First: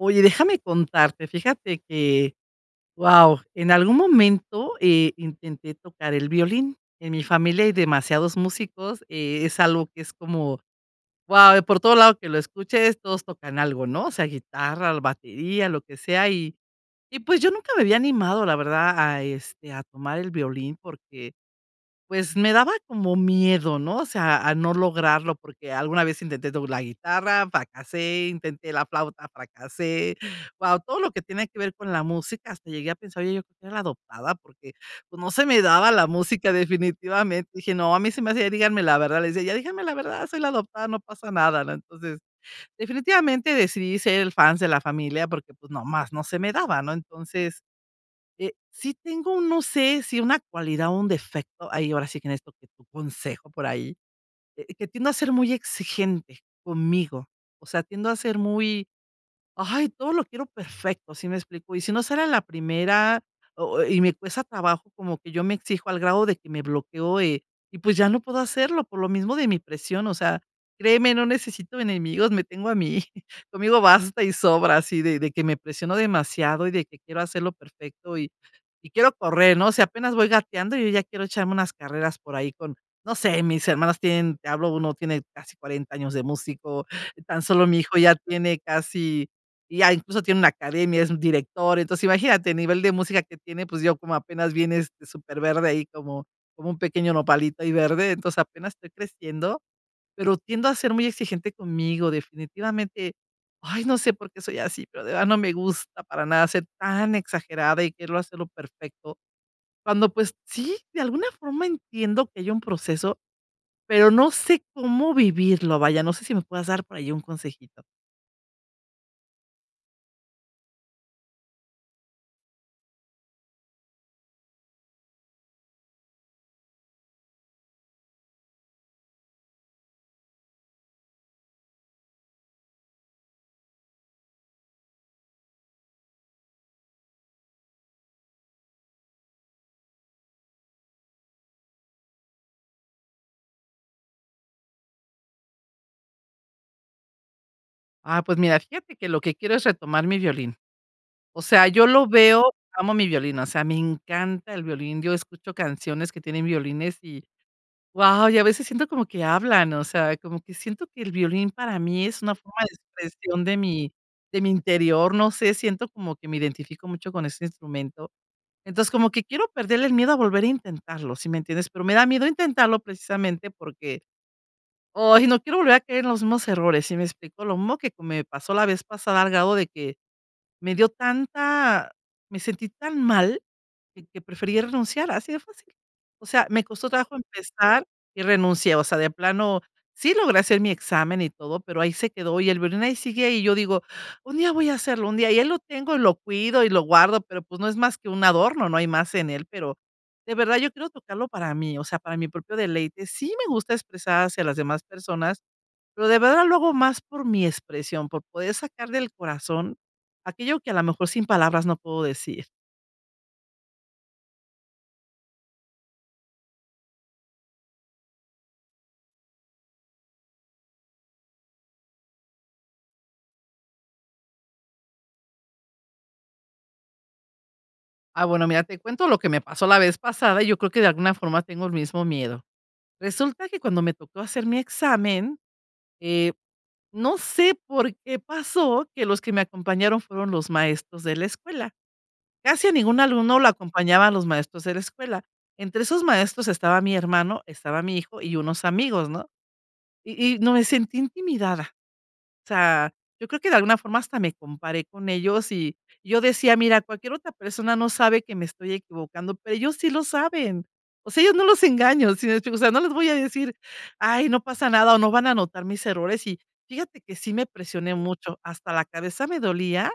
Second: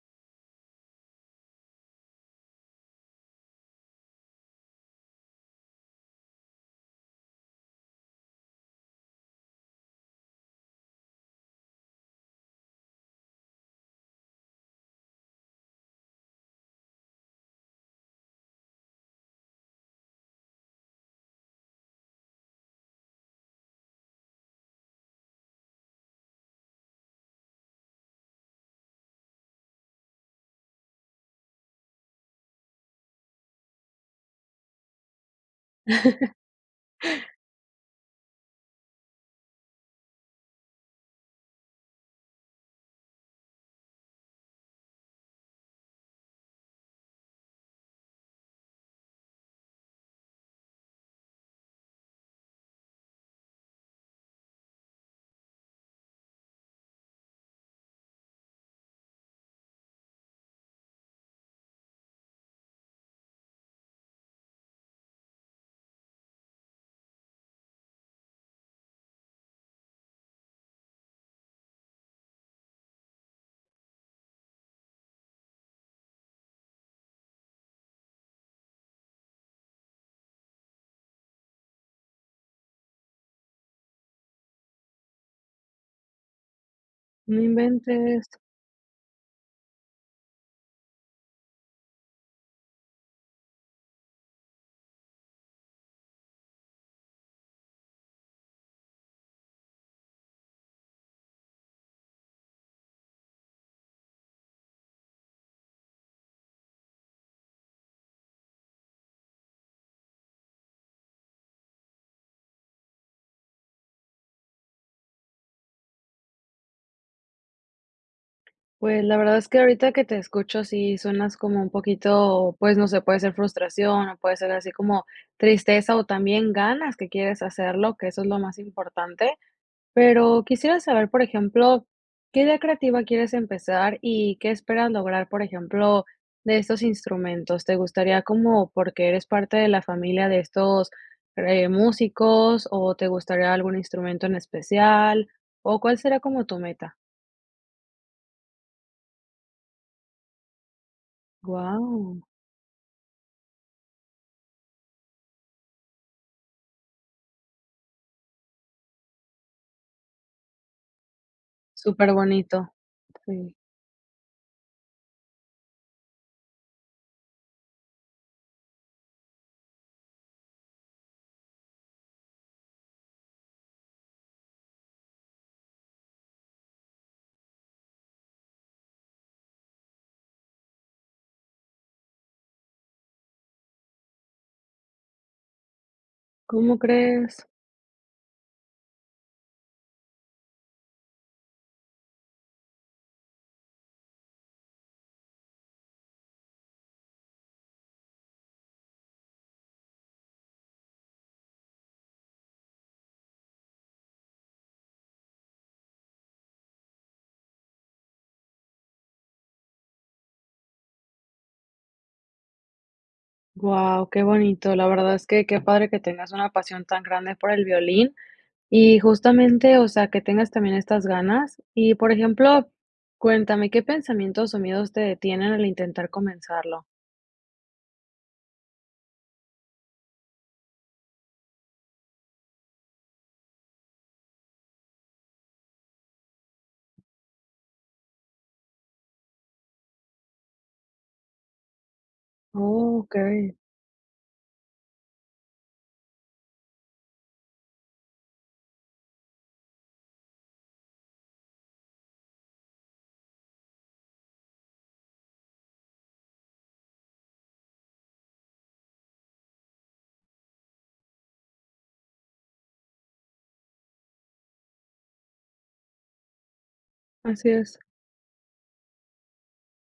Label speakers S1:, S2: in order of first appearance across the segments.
S1: Oye, déjame contarte, fíjate que, wao, en algún momento, eh, intenté tocar el violín. En mi familia hay demasiados músicos, eh, es algo que es como, wao, por todos lados que lo escuches, todos tocan algo, no sea guitarra, batería, lo que sea. Y y pues yo nunca me había animado, la verdad, a este, a tomar el violín porque, pues me daba como miedo, no o sea a no lograrlo, porque alguna vez intenté tocar la guitarra, fracasé, intenté la flauta, fracasé. Wao, todo lo que tiene que ver con la música, hasta llegué a pensar yo que era adoptada, porque, pues, no se me daba la música definitivamente. Dije: "No, a mí se me hacía, díganme la verdad, les decía, ya díganme la verdad, soy la adoptada, no pasa nada", ¿no? Entonces, definitivamente decidí ser el fans de la familia, porque, pues, nomás no se me daba, ¿no? Entonces, eh, sí tengo, no sé, si una cualidad o un defecto, ahí ahora sí que necesito que tu consejo por ahí, que tiendo a ser muy exigente conmigo, o sea, tiendo a ser muy, ¡ay!, todo lo quiero perfecto, ¿si me explico? Y si no será la primera o y me cuesta trabajo, como que yo me exijo al grado de que me bloqueó, eh, y pues ya no puedo hacerlo por lo mismo de mi presión o sea créeme no necesito enemigos me tengo a mí conmigo basta y sobra así de de que me presiono demasiado y de que quiero hacerlo perfecto y y quiero correr no sé apenas voy gateando yo ya quiero echarme unas carreras por ahí con no sé, mis hermanos tienen, te hablo uno tiene casi 40 años de músico,
S2: ¡No
S1: tan solo mi hijo ya
S2: inventes!
S1: tiene casi ya incluso tiene una academia, es un director, entonces imagínate, a nivel de música que tiene, pues yo como apenas vienes de súper verde ahí como como un pequeño nopalito ahí verde, entonces apenas estoy creciendo, pero tiendo a ser muy exigente conmigo definitivamente. Ay no sé por qué soy así, pero de verdad no me gusta para nada ser tan exagerada y quererlo hacerlo perfecto. Cuando, pues, sí, de alguna forma entiendo que hay un proceso, pero no sé cómo vivirlo, vaya, no sé si me puedas dar por ahí un consejito.
S2: Pues, la verdad es que ahorita que te escucho sí suenas como un poquito, pues, no sé, puede ser frustración o puede ser así como tristeza o también ganas que quieres hacerlo, que eso es lo más importante. Pero quisiera saber, por ejemplo, ¿qué día creativa quieres empezar y qué esperas lograr, por ejemplo, de estos instrumentos? ¿Te gustaría como porque eres parte de la familia de estos eh músicos o te gustaría algún instrumento en especial? ¿O cuál será como tu meta?
S1: Ah, pues mira, fíjate que lo que quiero es retomar mi violín. O sea, yo lo
S2: Wao.
S1: veo, amo mi violín, o sea, me encanta el violín. Yo escucho canciones que tienen violines y wao y a veces siento como que hablan o sea como que siento que el violín para mí es una forma
S2: Súperbonito.
S1: de expresión
S2: ¡Si!
S1: de mi de mi interior no sé siento como que me identifico mucho con este instrumento. Entonces como que quiero perder el miedo a volver a intentarlo, ¿si me entiendes? Pero me da miedo intentarlo precisamente porque, ay, no quiero volver a caer en los mismos errores. ¿Si me explico? Lo mismo que me pasó la vez pasada, al grado de que me dio tanta me sentí tan mal que prefería renunciar así de fácil. O sea, me
S2: ¿Cómo
S1: costó trabajo
S2: crees?
S1: empezar y renuncié. O sea, de plano, sí logré hacer mi examen y todo, pero ahí se quedó y el violín ahí sigue ahí, y yo digo, un día voy a hacerlo, un día, y ahí lo tengo, lo cuido y lo guardo, pero, pues, no es más que un adorno, no hay más en él. Pero, de verdad yo quiero tocarlo para mí, o sea, para mi propio deleite sí me gusta expresar hacia las demás personas, pero de verdad lo hago más por mi expresión, por poder sacar del corazón aquello que a lo mejor sin palabras no puedo decir.
S2: Wao, qué bonito, la verdad es que qué padre que tengas una pasión tan grande por el violín y justamente, o sea, que tengas también estas ganas. Y por ejemplo, cuéntame, ¿qué pensamientos o miedos te detienen al intentar comenzarlo?
S1: Ah, bueno, mira, te cuento lo que me pasó la vez pasada y yo creo que de alguna forma tengo el mismo miedo. Resulta que cuando me tocó hacer mi examen, eh, no sé por qué pasó que los que me acompañaron fueron los maestros de la escuela. Casi a ningún alumno lo
S2: Okey.
S1: acompañaban los maestros de la escuela. Entre esos maestros estaba mi hermano, estaba mi hijo y unos amigos, ¿no? Y y no me sentí intimidada. O sea, yo creo que de alguna forma hasta me comparé con ellos y yo decía: "Mira, cualquier otra persona no sabe que me estoy equivocando, pero ellos sí lo saben". O sea, a ellos no los engaño, ¿si me explico? o sea, no les voy a decir: "Ay, no pasa nada, o no van a anotar mis errores", y fíjate que sí me
S2: Así es.
S1: presioné mucho. Hasta la cabeza me dolía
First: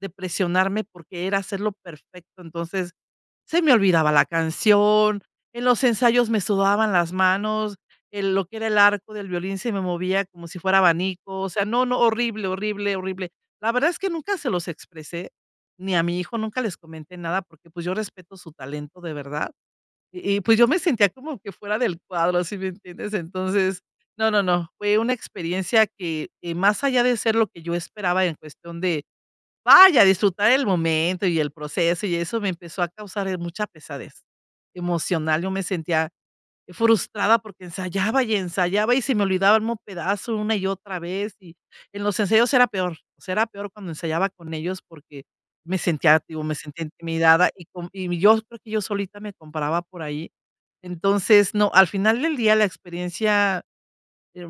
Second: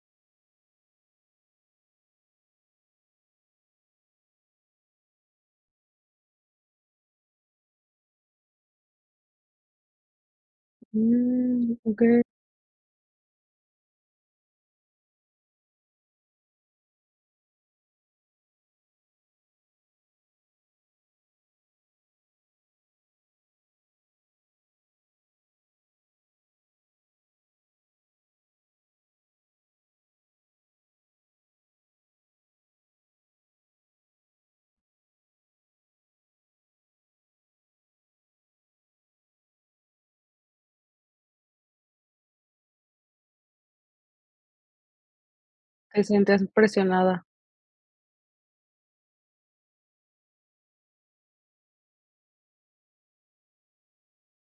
S1: de presionarme porque era hacerlo perfecto. Entonces, se me olvidaba la canción, en los ensayos me sudaban las manos, en lo que era el arco del violín se me movía como si fuera abanico, o sea,
S2: Mm,
S1: no, no,
S2: okey.
S1: horrible, horrible, horrible. La verdad es que nunca se los expresé, ni a mi hijo nunca les comenté nada porque, pues, yo respeto su talento de verdad y y pues yo me sentía como que fuera del cuadro ¿sí me entiendes? Entonces no, no, no fue una experiencia que, eh, más allá de ser lo que yo esperaba en cuestión de, vaya disfrutar el momento y el proceso y eso me empezó a causar, eh, mucha pesadez emocional. Yo me sentía frustrada porque ensayaba y ensayaba y se me olvidaba el mismo pedazo una y otra vez y en los ensayos era peor. Será peor cuando ensayaba con ellos porque me
S2: Te
S1: sentía,
S2: sientes
S1: digo, me sentía
S2: presionada.
S1: intimidada y con y yo creo que yo solita me comparaba por ahí. Entonces no, al final del día la experiencia,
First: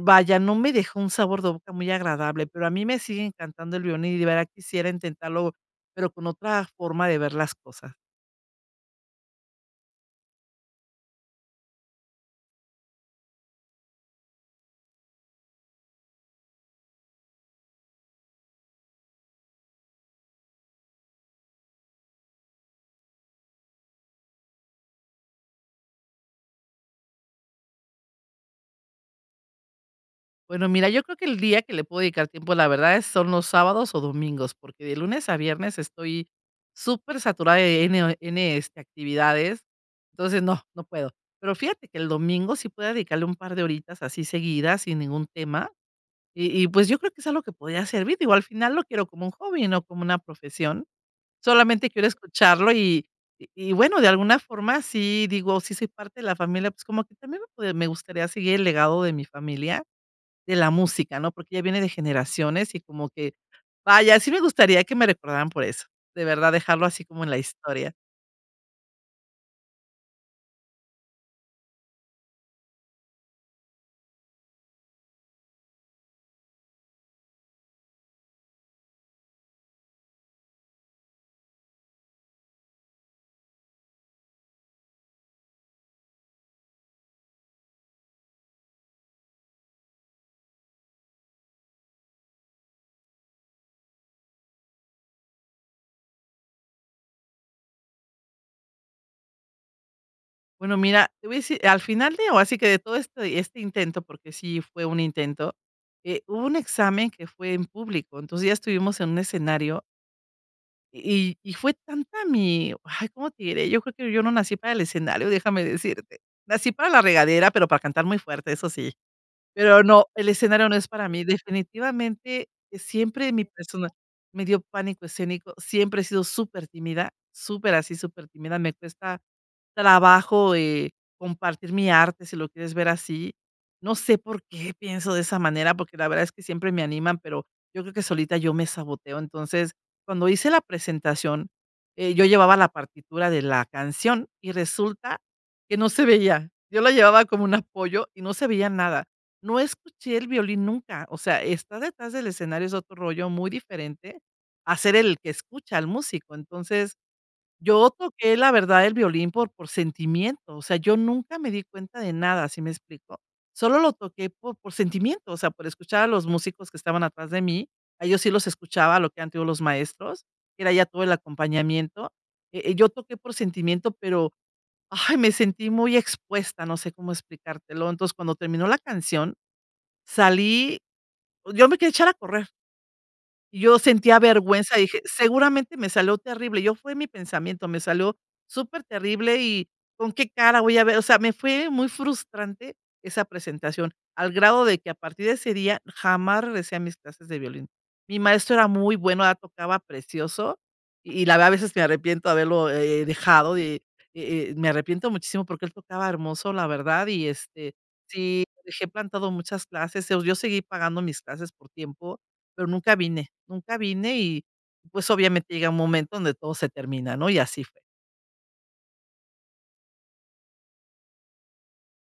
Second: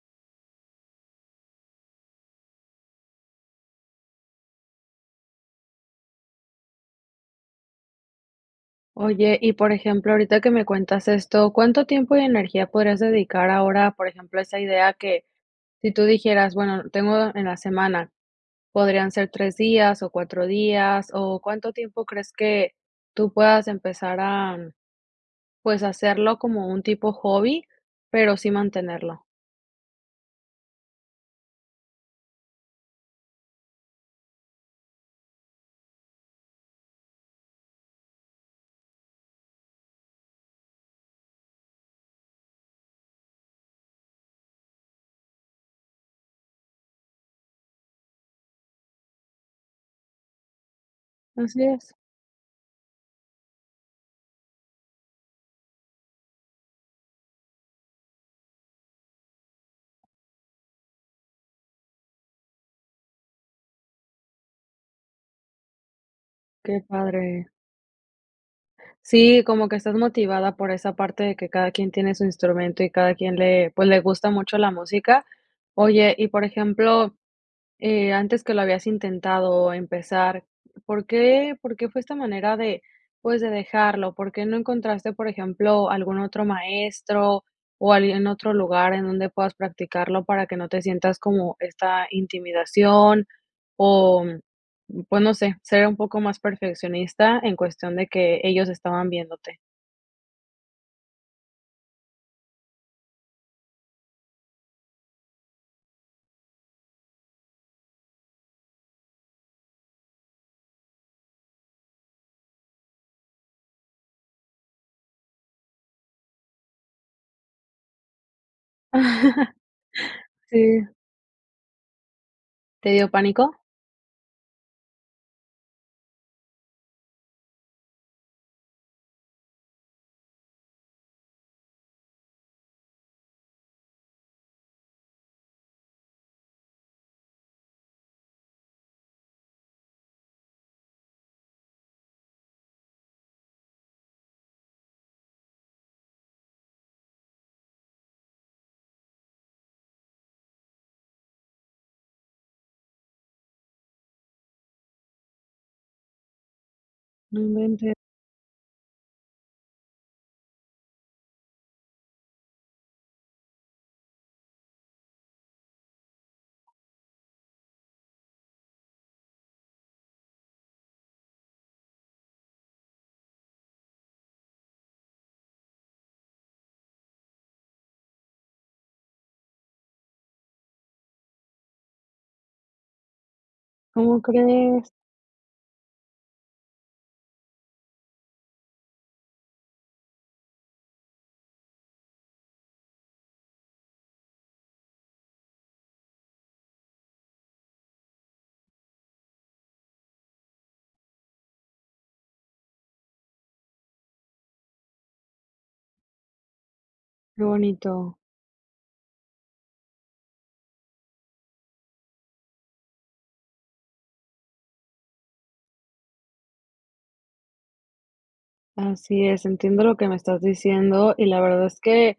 S1: vaya, no me dejó un sabor de boca muy agradable, pero a mí me sigue encantando el violín y de verdad quisiera intentarlo, pero con otra forma de ver las cosas.
S2: Oye, y, por ejemplo, ahorita que me cuentas esto, ¿cuánto tiempo y energía podrías dedicar ahora, por ejemplo, a esa idea que, si tú dijeras: "Bueno, tengo en la semana podrían ser tres días o cuatro días", o cuánto tiempo crees que tú puedas empezar a pues, hacerlo como un tipo hobby, pero sí mantenerlo?
S1: Bueno mira yo creo que el día que le puedo dedicar tiempo la verdad es son los sábados o domingos porque de lunes a viernes estoy súper saturada de n o eh, de n este actividades, entonces no, no puedo. Pero fíjate que el domingo sí podría dedicarle un par de horitas así seguidas sin ningún tema y y pues yo creo que es algo que podría servir. Digo, al final lo quiero como un hobby, no como una profesión.
S2: Así
S1: Solamente
S2: es.
S1: quiero escucharlo y y y bueno, de alguna forma sí digo, sí soy parte de la familia, pues como que también me p me gustaría seguir el legado de mi familia, de la música, ¿no? Porque ya viene de generaciones y como que vaya, sí me gustaría que me recordaran por eso, de verdad
S2: Qué
S1: dejarlo así como en la
S2: padre.
S1: historia.
S2: Sí, como que estás motivada por esa parte de que cada quien tiene su instrumento y cada quien le, pues, le gusta mucho la música. Oye, y por ejemplo, eh antes que lo habías intentado empezar, ¿por qué por qué fue esta manera de, pues, de dejarlo? ¿Por qué no encontraste, por ejemplo, algún otro maestro o alguien otro lugar en donde puedas practicarlo para que no te sientas como esta intimidación? O, pues no sé, ser un poco más perfeccionista en cuestión de que ellos estaban viéndote.
S1: Bueno, mira, te voy a decir, al final de, ahora sí que, de todo esto y este intento, porque sí fue un intento, eh, hubo un examen que fue en público. Entonces, ya estuvimos en un escenario y y fue tanta mi, ay, ¿cómo te diré?, yo creo que yo no nací para el escenario, déjame decirte. Nací para la regadera, pero, para cantar muy fuerte, eso sí. Pero no, el escenario no es
S2: Sí.
S1: para mí. Definitivamente,
S2: ¿Te dio
S1: siempre mi
S2: pánico?
S1: persona me dio pánico escénico siempre he sido supertímida, súper, así supertímida, me cuesta trabajo, eh, compartir mi arte si lo quieres ver así. No sé por qué pienso de esa manera, porque la verdad es que, siempre me animan, pero, yo creo que solita yo me saboteo, entonces, cuando hice la presentación, eh, yo llevaba la partitura de la canción y resulta que no se veía. Yo la llevaba como un apoyo y no se veía nada. No escuché el violín nunca, o sea, estar detrás del escenario es otro rollo muy diferente, a ser el que escucha al músico. Entonces,
S2: No
S1: yo
S2: inventes.
S1: toqué la verdad el violín por por sentimiento. O sea, yo nunca me di cuenta de nada, ¿sí me explico?, solo lo toqué por por sentimiento, o sea, por escuchar a los músicos que estaban atrás de mí. A ellos sí los escuchaba lo que han tenido los maestros, era ya todo el acompañamiento. Eh, eh, yo toqué por sentimiento, pero, ¡ay, me sentí muy expuesta!, no sé cómo explicártelo. Entonces, cuando terminó la canción, salí, yo me quería echar a correr y yo sentía
S2: ¿Cómo
S1: vergüenza,
S2: crees?
S1: dije: "Seguramente, me salió terrible". Yo fue mi pensamiento, me salió superterrible, y con qué cara voy a ver o sea, me fue muy frustrante esa presentación, al grado de que a partir de ese día, jamás regresé a mis clases de violín. Mi maestro era muy buen, él tocaba precioso, y la verdad, a veces me arrepiento haberlo, eh, dejado, eh eh eh, me arrepiento muchísimo porque él tocaba hermoso la verdad y
S2: Qué
S1: este,
S2: bonito.
S1: sí, lo dejé plantado muchas clases, o sea, yo seguí pagando mis clases por tiempo, pero nunca vine, nunca vine y, pues, obviamente, llega un momento donde todo se termina, ¿no?, y así fue.
S2: Así es, entiendo lo que me estás diciendo y la verdad es que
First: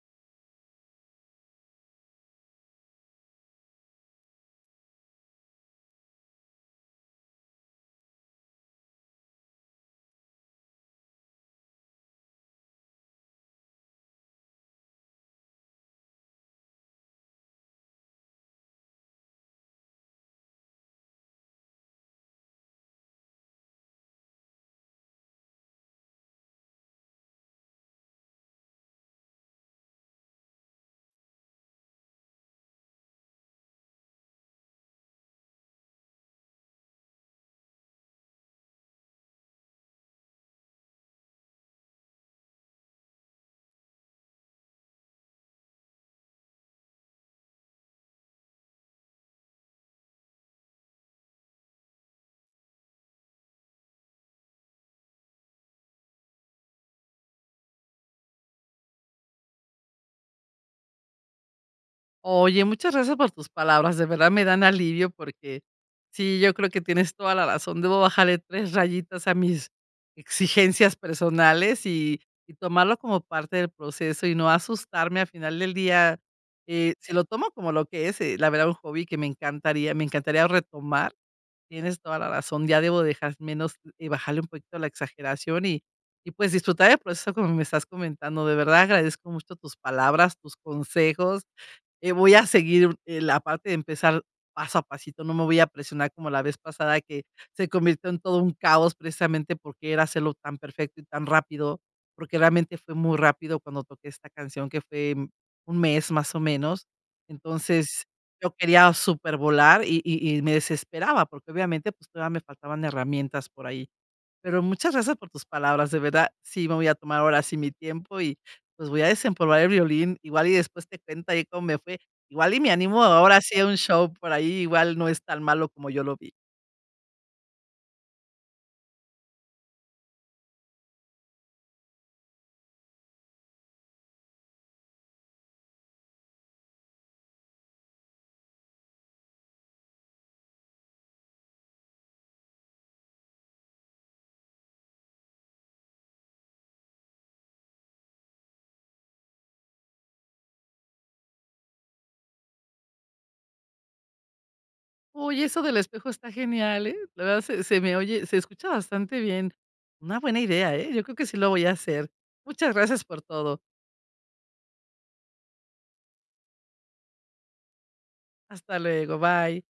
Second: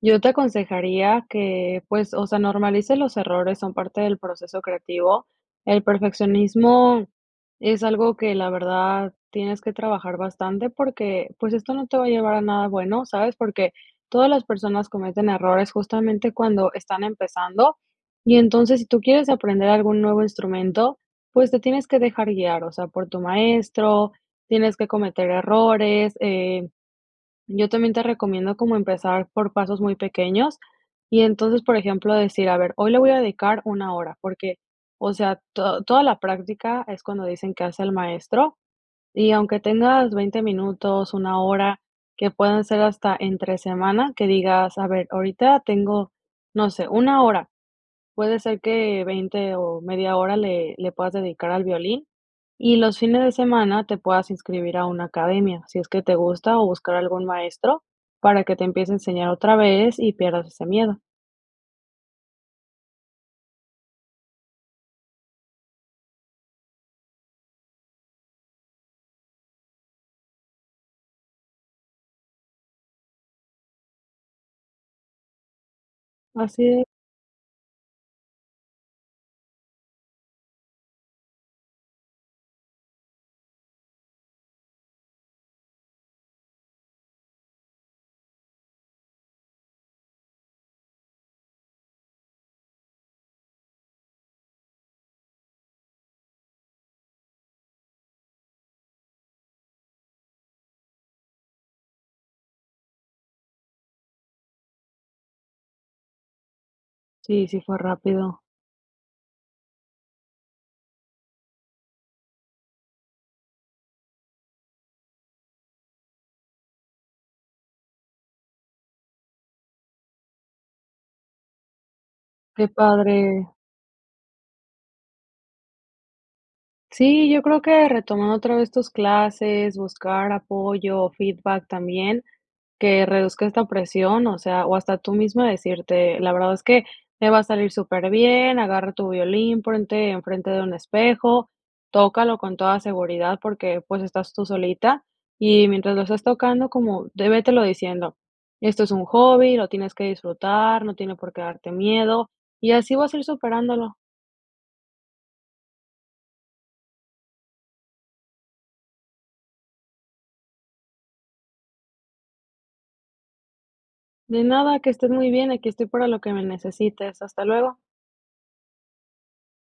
S2: yo te aconsejaría que, pues, o sea, normalices los errores, son parte del proceso creativo. El perfeccionismo es algo que la verdad tienes que trabajar bastante porque, pues esto no te va a llevar a nada bueno, ¿sabes? Porque todas las personas cometen errores justamente cuando están empezando y entonces si tú quieres aprender algún nuevo instrumento, pues te tienes que dejar guiar, o sea, por tu maestro, tienes que cometer errores, eh yo también te recomiendo como empezar por pasos muy pequeños y entonces, por ejemplo, decir, a ver, hoy le voy a dedicar una hora, porque, o sea, to toda la práctica es cuando dicen que hace al maestro y aunque tengas veinte minutos, una hora que pueden ser hasta entre semana, que digas a ver, ahorita tengo, no sé, una hora. Puede ser que veinte o media hora le le puedas dedicar al violín y los fines de semana te puedas inscribir a una academia si es que te gusta o buscar algún maestro para que te empiece a enseñar otra vez y pierdas ese miedo.
S1: Oye, muchas gracias por tus palabras, de verdad me dan alivio, porque sí, yo creo que tienes toda la razón, debo bajarle 3 rayitas a mis exigencias personales, y tomarlo como parte del proceso y no asustarme a final del día.
S2: Así es.
S1: Eh, sí, lo tomo como lo que es, eh, la verdad, un hobby que me encantaría me encantaría retomar, tienes toda la razón, ya debo dejar menos y bajarle un poquito la exageración, y y pues disfrutar el proceso como me estás comentando. De verdad agradezco mucho tus palabras, tus consejos, eh, voy a seguir, eh, la parte de empezar paso a pasito. No me voy a presionar como la vez pasada, que se convirtió en todo un caos precisamente porque era hacerlo tan perfecto y tan rápido. Porque realmente fue muy rápido cuando toqué esta canción, que fue un mes más o menos.
S2: Sí, sí fue
S1: Entonces,
S2: rápido.
S1: yo quería supervolar, y y y me desesperaba porque, obviamente, pues todavía me faltaban herramientas por ahí. Pero muchas gracias por tus palabras. De verdad sí me voy a tomar ahora sí mi tiempo y, pues, voy a desempolvar el violín. Igual y después te cuento ahí cómo me fue. Igual y
S2: Qué
S1: me animo ahora
S2: padre.
S1: sí a un show por ahí, igual no es tan malo como yo lo vi.
S2: Sí, yo creo que retomando otra vez tus clases, buscar apoyo o feedback también, que reduzca esta presión, o sea, o hasta tú mismo decirte la verdad es que te va a salir superbién, agarra tu violín, ponte enfrente de un espejo, tócalo con toda seguridad porque, pues, estás tú solita y mientras lo estás tocando, como, de vete lo diciendo: "Esto es un hobby, lo tienes que disfrutar, no tiene por qué darte miedo, y así vas a ir superándolo".
S1: Uy, eso del espejo está genial, ¿eh? La verdad se se me oye, se escucha bastante bien. Una buena idea, ¿eh? Yo creo que sí lo voy a hacer. Muchas gracias por todo.
S2: De nada, que estés muy bien, aquí estoy para lo que me necesites. Hasta luego.
S1: Hasta luego. Bye.